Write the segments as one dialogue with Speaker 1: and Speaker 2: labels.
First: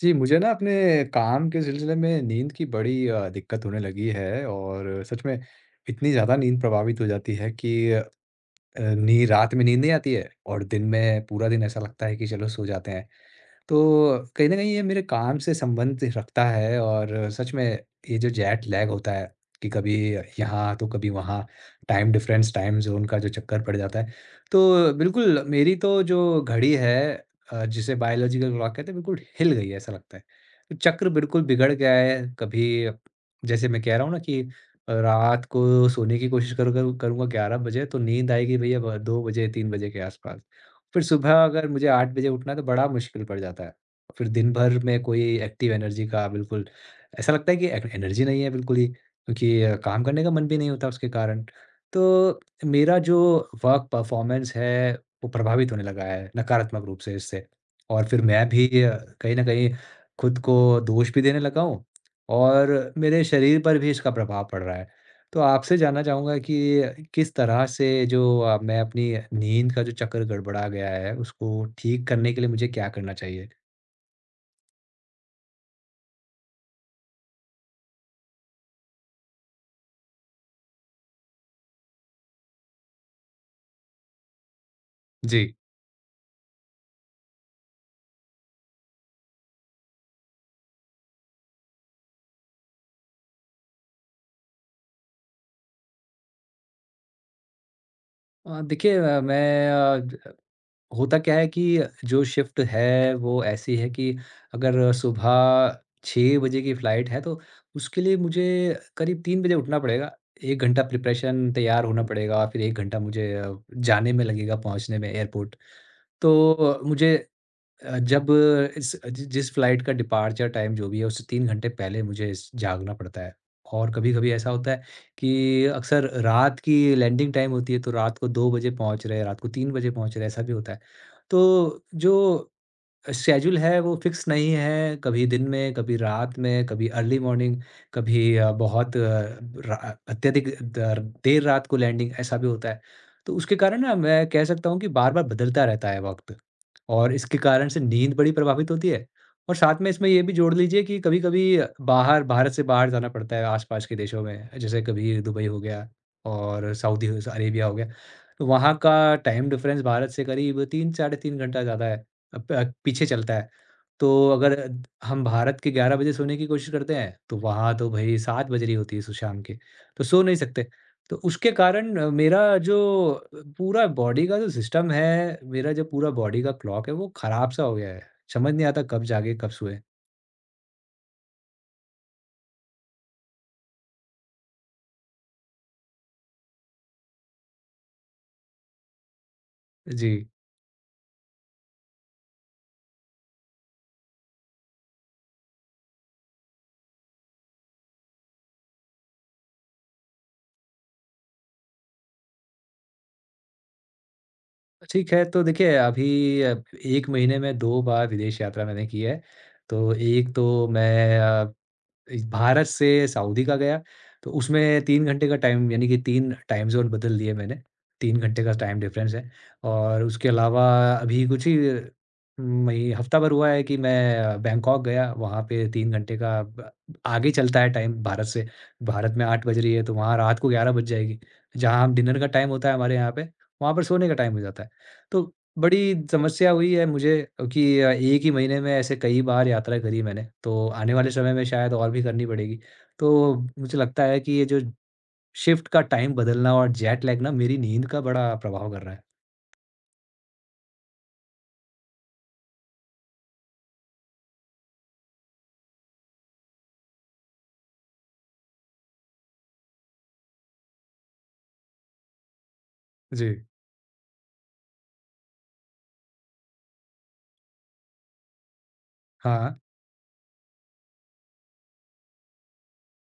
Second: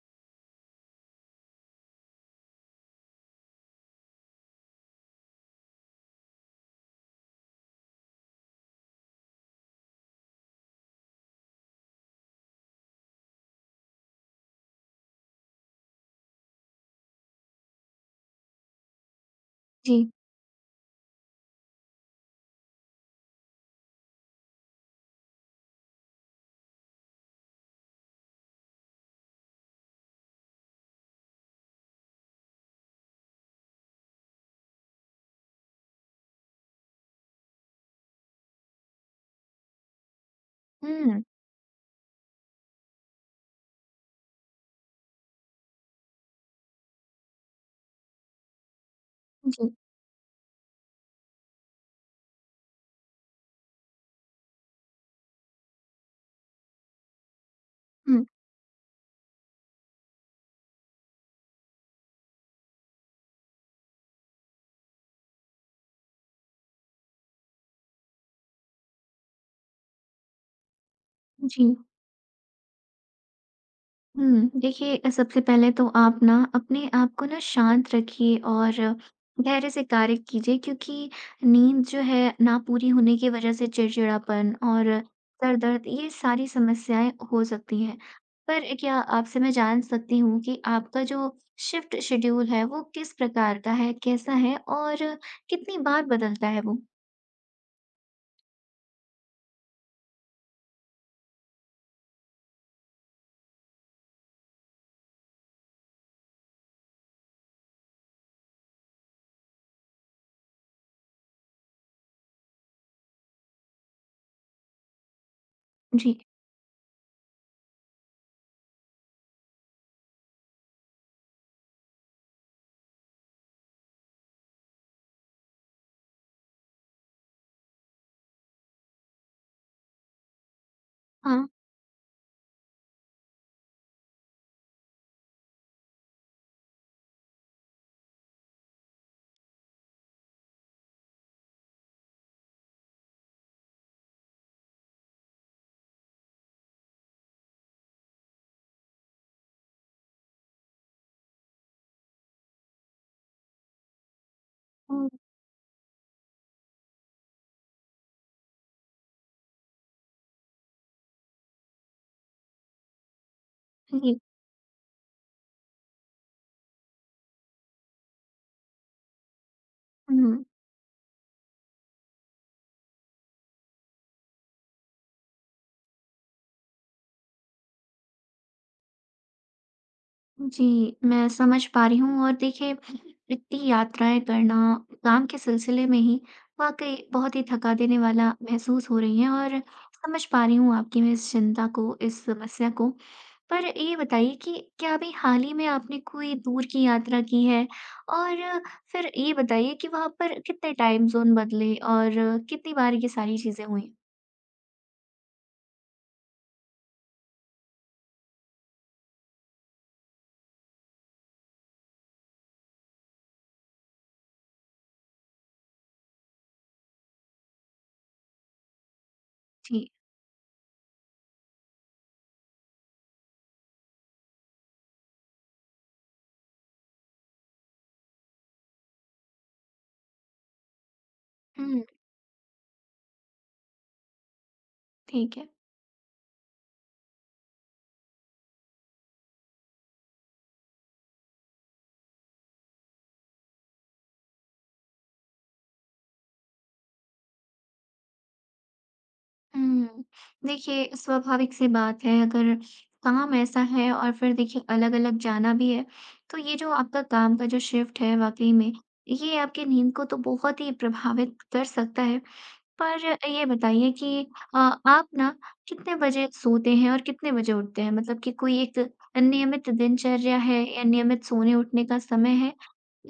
Speaker 1: जी, मुझे ना अपने काम के सिलसिले में नींद की बड़ी दिक्कत होने लगी है और सच में इतनी ज़्यादा नींद प्रभावित हो जाती है कि अ, नी रात में नींद नहीं आती है और दिन में पूरा दिन ऐसा लगता है कि चलो सो जाते हैं। तो कहीं न कहीं ये मेरे काम से संबंध रखता है और सच में ये जो जेट लैग होता है कि कभी
Speaker 2: जी।
Speaker 1: यहाँ तो कभी वहाँ, टाइम डिफ़रेंस, टाइम ज़ोन का जो चक्कर पड़ जाता है। तो बिल्कुल मेरी तो जो घड़ी है, जिसे बायोलॉजिकल क्लॉक कहते हैं बिल्कुल हिल गई है ऐसा लगता है। तो चक्र बिल्कुल बिगड़ गया है, कभी जैसे मैं कह रहा हूँ ना कि रात को सोने की कोशिश करूँ करूँ करूँगा 11 बजे तो नींद आएगी भैया ब 2 बजे 3 बजे के आसपास। फिर
Speaker 2: हुँ।
Speaker 1: सुबह अगर मुझे 8 बजे उठना है तो बड़ा मुश्किल पड़ जाता है। फिर दिन भर में कोई एक्टिव एनर्जी का बिल्कुल ऐसा लगता है कि ए एनर्जी नहीं है बिल्कुल ही क्योंकि
Speaker 2: जी।
Speaker 1: काम करने का मन भी नहीं होता उसके कारण। तो मेरा जो वर्क परफ़ॉर्मेंस है वो प्रभावित होने लगा है नकारात्मक रूप से इससे। और फिर
Speaker 2: हुँ।
Speaker 1: मैं भी कहीं न कहीं खुद को दोष भी देने लगा हूँ और मेरे शरीर पर भी इसका प्रभाव पड़ रहा है। तो आपसे जानना चाहूँगा कि किस तरह से जो मैं अपनी नींद का जो चक्र गड़बड़ा गया है,
Speaker 2: जी।
Speaker 1: उसको ठीक करने के लिए मुझे क्या करना चाहिए?
Speaker 2: हुँ। देखिए सबसे पहले तो आप ना अपने आप को ना शांत रखिए और धैर्य से कार्य कीजिए क्योंकि नींद जो है ना पूरी होने की वज़ह से चिड़चिड़ापन और
Speaker 1: जी।
Speaker 2: सर दर्द ये सारी समस्याएँ हो सकती हैं। पर क्या आपसे मैं जान सकती हूँ कि आपका जो शिफ्ट शेड्यूल है वो किस प्रकार का है, कैसा है और कितनी बार बदलता है वो?
Speaker 1: देखिए मैं अ, ज होता क्या है कि जो शिफ्ट है वो ऐसी है कि अगर सुबह 6 बजे की फ्लाइट है तो उसके लिए मुझे करीब 3 बजे उठना पड़ेगा। 1 घंटा प्रिपरेशन तैयार होना पड़ेगा, फिर 1 घंटा मुझे जाने में लगेगा पहुँचने में एयरपोर्ट।
Speaker 2: जी।
Speaker 1: तो मुझे जब इस जि जिस फ्लाइट का डिपार्चर टाइम जो भी है, उससे 3 घंटे पहले मुझे स जागना पड़ता है। और कभी-कभी ऐसा होता है कि अक्सर रात की लैंडिंग टाइम होती है, तो रात को 2 बजे पहुँच रहे हैं, रात को 3 बजे पहुँच रहे हैं, ऐसा भी होता है।
Speaker 2: हाँ।
Speaker 1: तो जो शेड्यूल है वो फिक्स नहीं है, कभी दिन में, कभी रात में, कभी अर्ली मॉर्निंग, कभी अ, बहुत अ, रा अत्यधिक दर देर रात को लैंडिंग ऐसा भी होता है। तो उसके कारण ना मैं कह सकता हूँ कि बार-बार बदलता रहता है वक़्त और इसके कारण से नींद बड़ी प्रभावित होती है और साथ में इसमें ये भी जोड़ लीजिए कि कभी-कभी बाहर भारत से बाहर जाना पड़ता है आस-पास के देशों में, जैसे
Speaker 2: हुँ।
Speaker 1: कभी दुबई हो गया और सऊदी अरेबिया हो गया। तो वहाँ का टाइम डिफरेंस भारत से करीब 3 साढ़े 3 घंटा ज़्यादा है। पीछे चलता है। तो
Speaker 2: जी।
Speaker 1: अगर द हम भारत के 11 बजे सोने की कोशिश करते हैं, तो वहाँ तो भई 7 बज रही होती है सु शाम के, तो सो नहीं
Speaker 2: हुँ।
Speaker 1: सकते। तो उसके कारण मेरा जो पूरा बॉडी का जो सिस्टम है, मेरा जो पूरा बॉडी का क्लॉक है, वो ख़राब-सा हो गया है। समझ नहीं आता कब जागे, कब सोए।
Speaker 2: जी, मैं समझ पा रही हूँ और देखिए इतनी यात्राएँ करना काम के सिलसिले में ही वाक़ई बहुत ही थका देने वाला महसूस हो रही है और
Speaker 1: जी।
Speaker 2: समझ पा रही हूँ आपकी मैं इस चिंता को, इस समस्या को। पर ये बताइए कि क्या अभी हाल ही में आपने कोई दूर की यात्रा की है? और फिर ये बताइए कि वहाँ पर कितने टाइम ज़ोन बदले और कितनी बार ये सारी चीज़ें हुई?
Speaker 1: ठीक है, तो देखिए अभी 1 महीने में 2 बार विदेश यात्रा मैंने की है। तो एक तो मैं इस भारत से सऊदी का गया, तो उसमें 3 घंटे का टाइम यानी कि 3 टाइम ज़ोन बदल लिए मैंने, 3 घंटे का टाइम डिफ़रेंस है
Speaker 2: जी।
Speaker 1: और उसके अलावा अभी कुछ ही मही हफ़्ता भर हुआ है कि मैं बैंकॉक गया, वहाँ पे 3 घंटे का ब आगे चलता है टाइम भारत से। भारत में 8 बज रही है, तो वहाँ रात को 11 बज जाएगी।
Speaker 2: हुँ,
Speaker 1: जहाँ हम डिनर का टाइम होता है हमारे यहाँ पे, वहाँ पर सोने का टाइम हो जाता है। तो
Speaker 2: ठीक है।
Speaker 1: बड़ी समस्या हुई है मुझे क्योंकि एक ही महीने में ऐसे कई बार यात्रा करी मैंने, तो आने वाले समय में शायद और भी करनी पड़ेगी। तो मुझे लगता है कि ये जो शिफ्ट का टाइम बदलना और जेट लैग ना मेरी नींद का बड़ा प्रभाव कर रहा है।
Speaker 2: हुँ। देखिए, स्वाभाविक सी बात है अगर काम ऐसा है और फिर देखिए अलग-अलग जाना भी है, तो ये जो आपका काम का जो शिफ्ट है वाक़ई में, ये आपकी नींद को तो बहुत ही प्रभावित कर सकता है। पर
Speaker 1: जी,
Speaker 2: ये बताइए कि अ, आप ना कितने बजे सोते हैं और कितने बजे उठते हैं? मतलब कि कोई एक
Speaker 1: हाँ,
Speaker 2: नियमित दिनचर्या है या नियमित सोने-उठने का समय है?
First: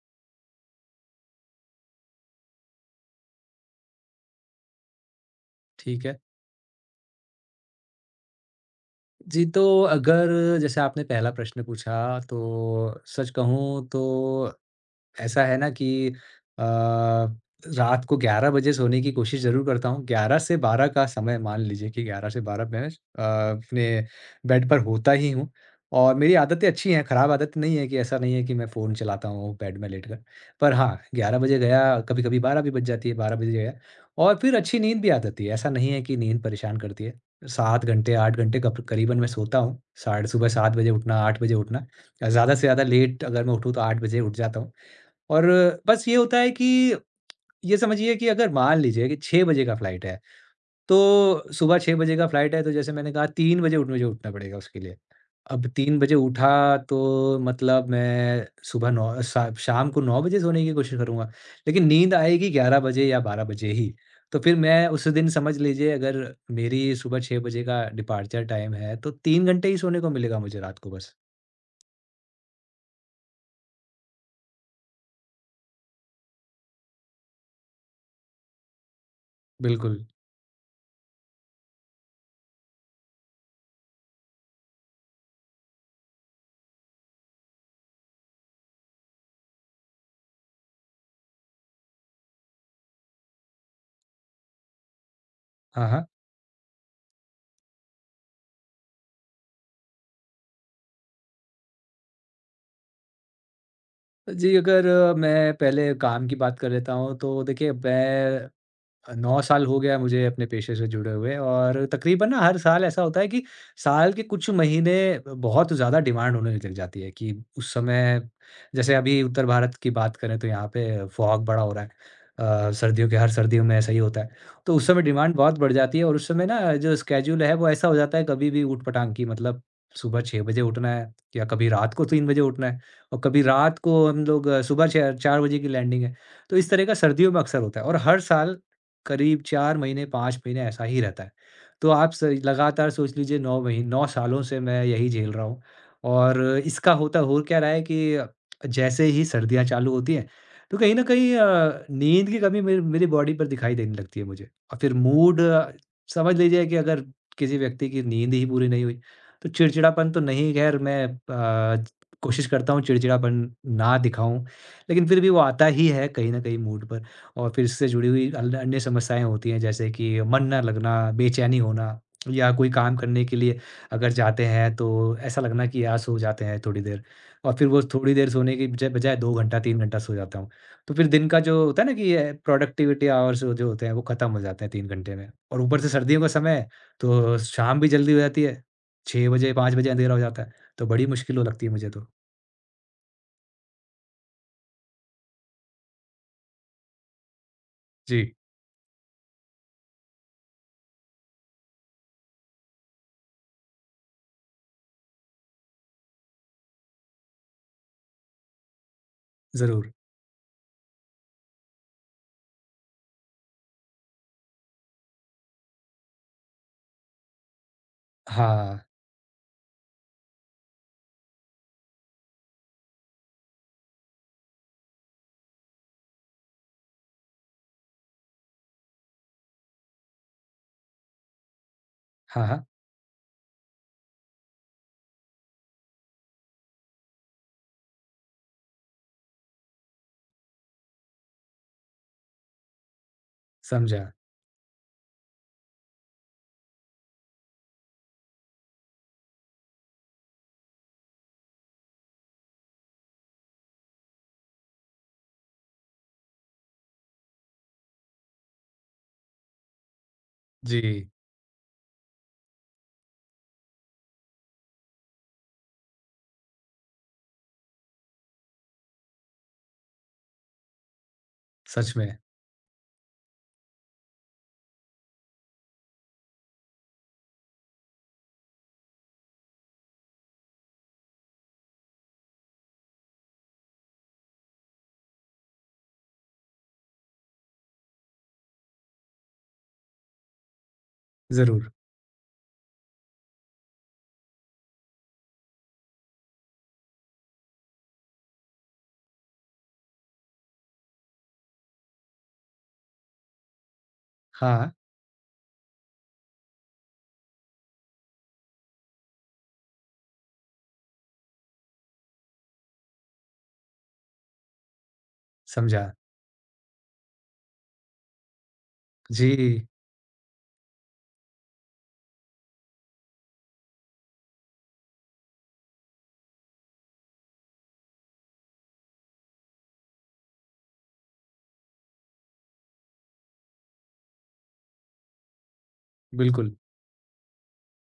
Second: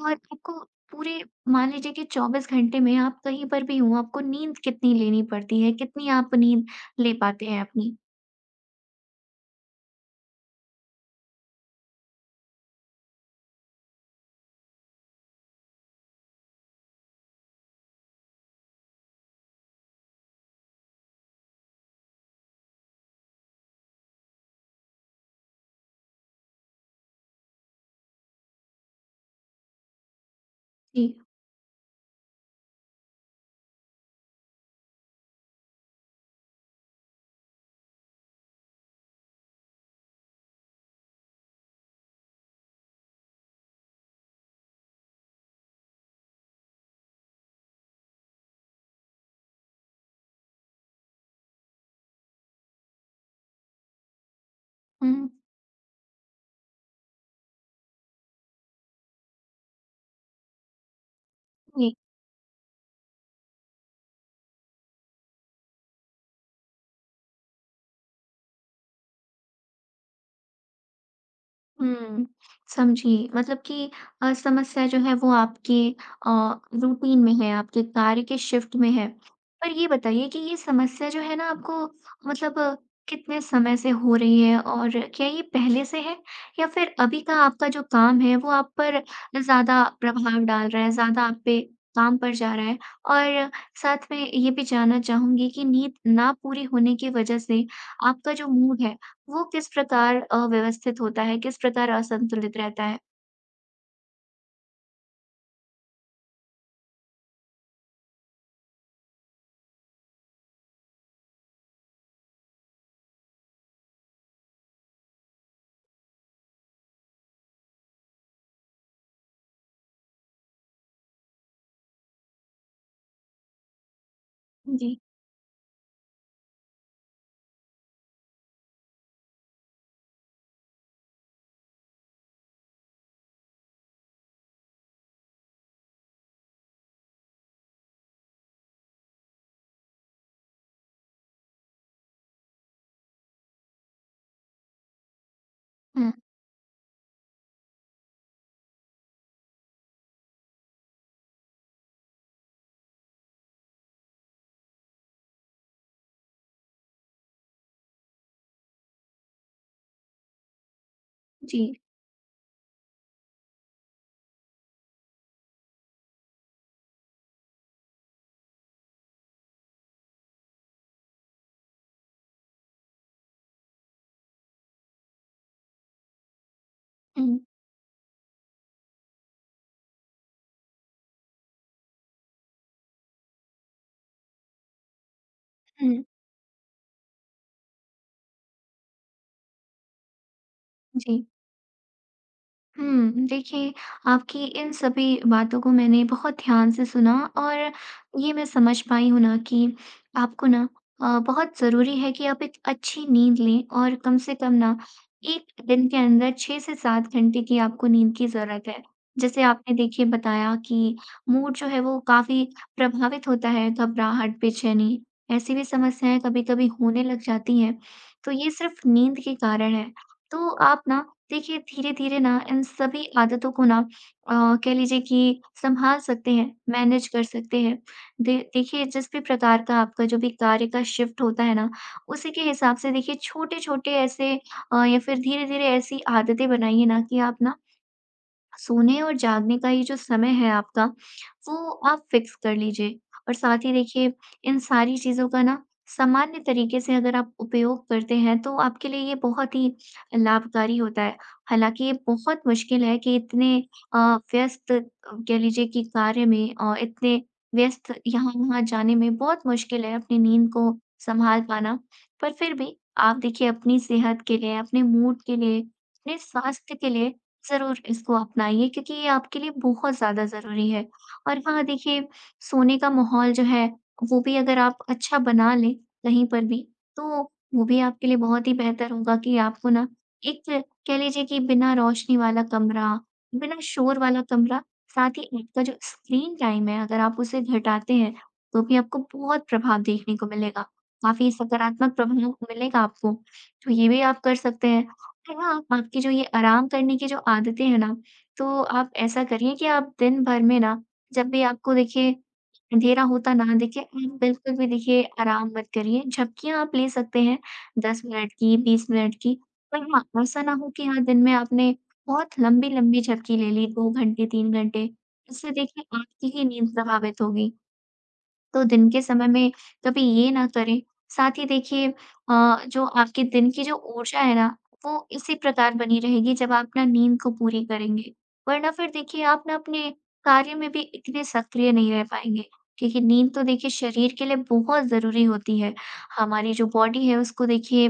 Speaker 2: और आपको पूरे मान लीजिए कि 24 घंटे में आप कहीं पर भी हों, आपको नींद कितनी लेनी पड़ती है?
Speaker 1: ठीक
Speaker 2: कितनी
Speaker 1: है।
Speaker 2: आप नींद ले पाते हैं अपनी?
Speaker 1: जी, तो अगर जैसे आपने पहला प्रश्न पूछा तो सच कहूँ तो ऐसा है ना कि अ, रात को 11 बजे सोने की कोशिश ज़रूर करता हूँ। 11 से 12 का समय मान लीजिए कि 11 से 12 मैं अपने बेड पर होता ही हूँ और मेरी आदतें अच्छी हैं, खराब आदत नहीं है कि ऐसा नहीं है कि मैं फ़ोन चलाता हूँ बेड में लेटकर। पर हाँ,
Speaker 2: जी।
Speaker 1: 11 बजे गया, कभी-कभी 12 भी बज जाती है, 12 बजे गया और फिर अच्छी नींद भी आ जाती है। ऐसा नहीं है कि नींद परेशान करती है। 7 घंटे, 8 घंटे कप करीबन मैं सोता हूँ। साढ़े सुबह 7 बजे उठना, 8 बजे उठना। ज़्यादा से ज़्यादा लेट अगर मैं उठूँ तो 8 बजे उठ जाता हूँ। और बस ये होता है कि ये समझिए कि अगर मान लीजिए कि 6 बजे का फ्लाइट है, तो सुबह 6 बजे का फ्लाइट है, तो जैसे मैंने कहा 3 बजे उठ मुझे उठना पड़ेगा उसके लिए।
Speaker 2: हुँ।
Speaker 1: अब 3 बजे उठा तो मतलब मैं सुबह 9 सा शाम को 9 बजे सोने की कोशिश करूँगा, लेकिन नींद आएगी 11 बजे या 12 बजे ही। तो फिर मैं उस दिन समझ लीजिए अगर मेरी सुबह 6 बजे का डिपार्चर टाइम है, तो 3 घंटे ही सोने को मिलेगा मुझे रात को बस।
Speaker 2: हुँ, समझी। मतलब कि समस्या जो है वो आपके अ, रूटीन में है, आपके कार्य के शिफ्ट में है। पर ये
Speaker 1: बिल्कुल।
Speaker 2: बताइए कि ये समस्या जो है ना आपको मतलब कितने समय से हो रही है और क्या ये पहले से है? या फिर अभी का आपका जो काम है वो आप पर ज़्यादा प्रभाव डाल रहा है, ज़्यादा आप पे काम पड़ जा रहा है? और साथ में ये भी जानना चाहूँगी कि
Speaker 1: हाँ,
Speaker 2: नींद
Speaker 1: हाँ।
Speaker 2: ना पूरी होने की वजह से आपका जो मूड है वो किस प्रकार अव्यवस्थित होता है? किस प्रकार असंतुलित रहता है?
Speaker 1: जी, अगर मैं पहले काम की बात कर लेता हूँ, तो देखिए मैं 9 साल हो गया है मुझे अपने पेशे से जुड़े हुए और तकरीबन ना हर साल ऐसा होता है कि साल के कुछ महीने बहुत ज़्यादा डिमांड होने लग जाती है कि उस समय जैसे अभी उत्तर भारत की बात करें तो यहाँ पे फॉग बड़ा हो रहा है। अ, सर्दियों के हर सर्दियों में ऐसा ही होता है। तो उस
Speaker 2: जी।
Speaker 1: समय डिमांड बहुत बढ़ जाती है और उस समय ना जो स्केड्यूल है वो ऐसा हो जाता है कभी भी ऊट-पटांग की मतलब सुबह 6 बजे उठना है या कभी रात को 3 बजे उठना है और कभी रात को हम लोग सुबह 6 4 बजे की लैंडिंग है। तो इस तरह का सर्दियों में अक्सर होता है और हर साल करीब 4 महीने, 5 महीने ऐसा ही रहता है। तो आप स लगातार सोच लीजिए 9 सालों से मैं यही झेल रहा हूँ
Speaker 2: हुँ,
Speaker 1: और इसका होता हो क्या रहा है कि जैसे ही सर्दियाँ चालू होती हैं, तो कहीं न कहीं नींद की कमी मेरी मेरी बॉडी पर दिखाई देने लगती है मुझे और फिर मूड समझ लीजिए कि अगर किसी व्यक्ति की नींद ही पूरी नहीं हुई, तो चिड़चिड़ापन तो नहीं, खैर मैं
Speaker 2: जी।
Speaker 1: कोशिश करता हूँ चिड़चिड़ापन ना दिखाऊँ, लेकिन फिर भी वो आता ही है कहीं न कहीं मूड पर। और फिर इससे जुड़ी हुई अल अन्य समस्याएँ होती हैं जैसे कि मन ना लगना, बेचैनी होना या कोई काम करने के लिए अगर जाते हैं तो ऐसा लगना कि यार सो जाते हैं थोड़ी देर
Speaker 2: हुँ,
Speaker 1: और फिर वो थोड़ी देर सोने की बजाय 2 घंटा 3 घंटा सो जाता हूँ। तो फिर दिन का जो होता है ना कि ये प्रोडक्टिविटी आवर्स जो होते हैं वो ख़त्म हो जाते हैं 3 घंटे में और ऊपर से
Speaker 2: हुँ।
Speaker 1: सर्दियों का समय है तो शाम भी जल्दी हो जाती है। 6 बजे 5 बजे अँधेरा हो जाता है तो बड़ी
Speaker 2: जी।
Speaker 1: मुश्किल हो लगती है मुझे तो।
Speaker 2: देखिए आपकी इन सभी बातों को मैंने बहुत ध्यान से सुना और ये
Speaker 1: जी,
Speaker 2: मैं समझ पाई हूँ ना कि आपको ना बहुत ज़रूरी है कि आप एक अच्छी नींद लें और कम से कम ना 1 दिन के अंदर 6 से 7 घंटे की आपको नींद की ज़रूरत है। जैसे आपने
Speaker 1: ज़रूर।
Speaker 2: देखिए बताया कि मूड जो है वो काफ़ी प्रभावित होता है, घबराहट, बेचैनी ऐसी भी समस्याएँ कभी-कभी होने लग जाती हैं, तो ये
Speaker 1: हाँ,
Speaker 2: सिर्फ़ नींद के कारण है। तो आप ना देखिए, धीरे-धीरे ना इन सभी आदतों को ना अ, कह लीजिए कि सँभाल सकते हैं, मैनेज कर सकते हैं। दे देखिए, जिस भी प्रकार का आपका जो भी कार्य का शिफ्ट होता है ना, उसी के
Speaker 1: हाँ, हाँ।
Speaker 2: हिसाब से देखिए छोटे-छोटे ऐसे या फिर धीरे-धीरे ऐसी आदतें बनाइए ना कि आप ना सोने और जागने का ये जो समय है आपका, वो आप फ़िक्स कर लीजिए और साथ ही
Speaker 1: समझा।
Speaker 2: देखिए इन सारी चीज़ों का ना सामान्य तरीके से अगर आप उपयोग करते हैं तो आपके लिए ये बहुत ही लाभकारी होता है। हालाँकि ये बहुत मुश्किल है कि इतने अ, व्यस्त कह लीजिए कि कार्य में इतने व्यस्त यहाँ-वहाँ जाने में बहुत मुश्किल है अपनी नींद को
Speaker 1: जी,
Speaker 2: सँभाल पाना। पर फिर भी आप देखिए अपनी सेहत के लिए, अपने मूड के लिए, अपने स्वास्थ्य के लिए ज़रूर इसको अपनाइए क्योंकि ये आपके लिए बहुत ज़्यादा ज़रूरी है। और हाँ,
Speaker 1: सच
Speaker 2: देखिए
Speaker 1: में।
Speaker 2: सोने का माहौल जो है, वो भी अगर आप अच्छा बना लें कहीं पर भी, तो वो भी आपके लिए बहुत ही बेहतर होगा कि आपको ना एक कह लीजिए कि बिना रोशनी वाला कमरा, बिना शोर वाला कमरा, साथ ही आपका जो स्क्रीन टाइम है अगर आप उसे घटाते हैं, तो भी आपको बहुत प्रभाव देखने को मिलेगा। काफ़ी
Speaker 1: ज़रूर।
Speaker 2: सकारात्मक प्रभाव मिलेगा आपको। तो ये भी आप कर सकते हैं। तो हाँ, आपकी जो ये आराम करने की जो आदतें हैं ना, तो आप ऐसा करिए कि आप दिन भर में ना जब भी आपको देखिए अँधेरा होता ना दिखे, आप बिल्कुल भी
Speaker 1: हाँ,
Speaker 2: देखिए आराम मत करिए। झपकियाँ आप ले सकते हैं 10 मिनट की, 20 मिनट की। पर हाँ, ऐसा ना हो कि हाँ, दिन में आपने बहुत लंबी-लंबी झपकी ले ली 2 घंटे, 3 घंटे। इससे देखिए
Speaker 1: समझा।
Speaker 2: आपकी ही नींद प्रभावित होगी। तो दिन के समय में
Speaker 1: जी,
Speaker 2: कभी ये ना करें। साथ ही देखिए जो आपके दिन की जो ऊर्जा है ना, वो इसी प्रकार बनी रहेगी जब आप ना नींद को पूरी करेंगे। वरना फिर देखिए आप ना अपने कार्य में भी इतने सक्रिय नहीं रह पाएँगे, क्योंकि नींद तो देखिए शरीर के लिए बहुत ज़रूरी होती है। हमारी
Speaker 1: बिल्कुल।
Speaker 2: जो बॉडी है उसको देखिए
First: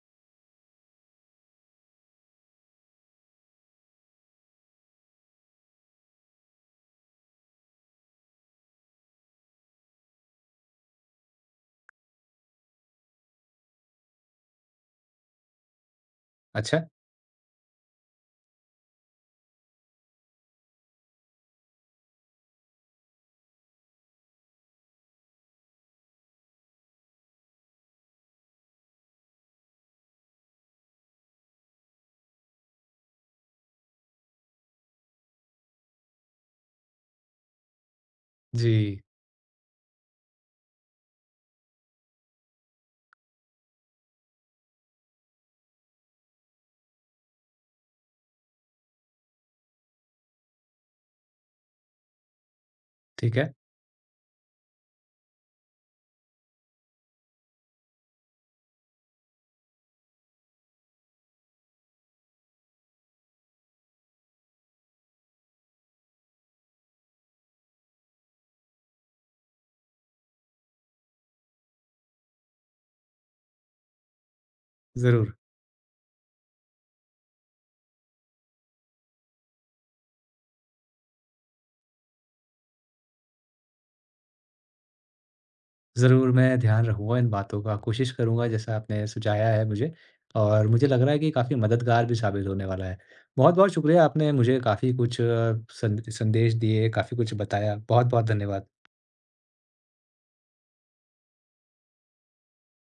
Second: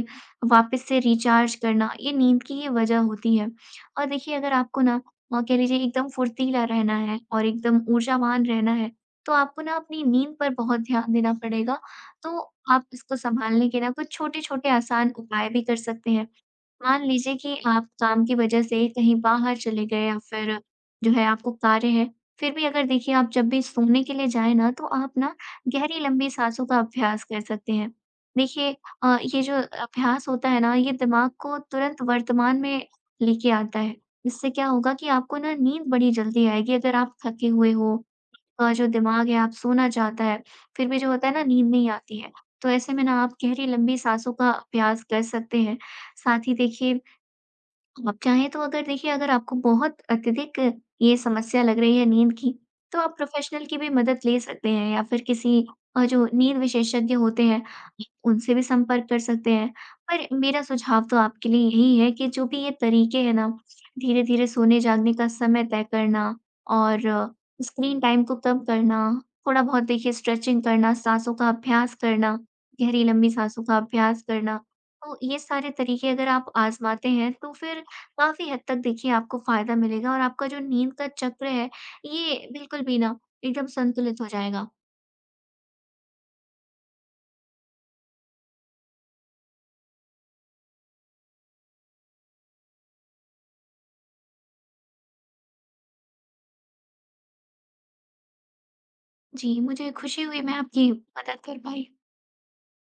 Speaker 2: वापस से रिचार्ज करना, ये नींद की ही वजह होती है। और देखिए अगर आपको ना कह लीजिए एकदम फुर्तीला रहना है और एकदम ऊर्जावान रहना है, तो आपको ना अपनी नींद पर बहुत ध्यान देना पड़ेगा। तो आप इसको सँभालने के ना कुछ छोटे-छोटे आसान उपाय भी कर सकते हैं।
Speaker 1: अच्छा,
Speaker 2: मान लीजिए कि आप काम की वजह से कहीं बाहर चले गए या फिर जो है आपको कार्य है, फिर भी अगर देखिए आप जब भी सोने के लिए जाएँ ना तो आप ना गहरी लंबी साँसों का अभ्यास कर सकते हैं। देखिए ये जो अभ्यास होता है ना ये दिमाग को तुरंत वर्तमान में लेके आता है। इससे क्या होगा कि आपको ना नींद बड़ी जल्दी आएगी अगर आप थके हुए हो जो
Speaker 1: जी,
Speaker 2: दिमाग है आप सोना चाहता है, फिर भी जो होता है ना नींद नहीं आती है। तो ऐसे में ना आप गहरी लंबी साँसों का अभ्यास कर सकते हैं। साथ ही देखिए आप चाहें तो अगर देखिए अगर आपको बहुत अत्यधिक ये समस्या लग रही है नींद की, तो आप
Speaker 1: ठीक है।
Speaker 2: प्रोफ़ेशनल की भी मदद ले सकते हैं या फिर किसी जो नींद विशेषज्ञ होते हैं, उनसे भी संपर्क कर सकते हैं। पर मेरा सुझाव तो आपके लिए यही है कि जो भी ये तरीके हैं ना, धीरे-धीरे सोने-जागने का समय तय करना और स्क्रीन टाइम को कम करना, थोड़ा-बहुत देखिए स्ट्रेचिंग करना, साँसों का अभ्यास करना, गहरी लंबी साँसों का अभ्यास करना, तो
Speaker 1: ज़रूर,
Speaker 2: ये सारे तरीके अगर आप आज़माते हैं, तो फिर काफ़ी हद तक देखिए आपको फ़ायदा मिलेगा और आपका जो नींद का चक्र है, ये बिल्कुल भी ना एकदम संतुलित हो जाएगा।
Speaker 1: ज़रूर मैं ध्यान रखूँगा इन बातों का, कोशिश करूँगा जैसा आपने सुझाया है मुझे और मुझे लग रहा है कि काफ़ी मददगार भी साबित होने वाला है। बहुत-बहुत शुक्रिया, आपने मुझे काफ़ी कुछ सन संदेश दिए, काफ़ी कुछ बताया। बहुत-बहुत धन्यवाद।
Speaker 2: जी, मुझे खुशी हुई मैं आपकी मदद कर पाई।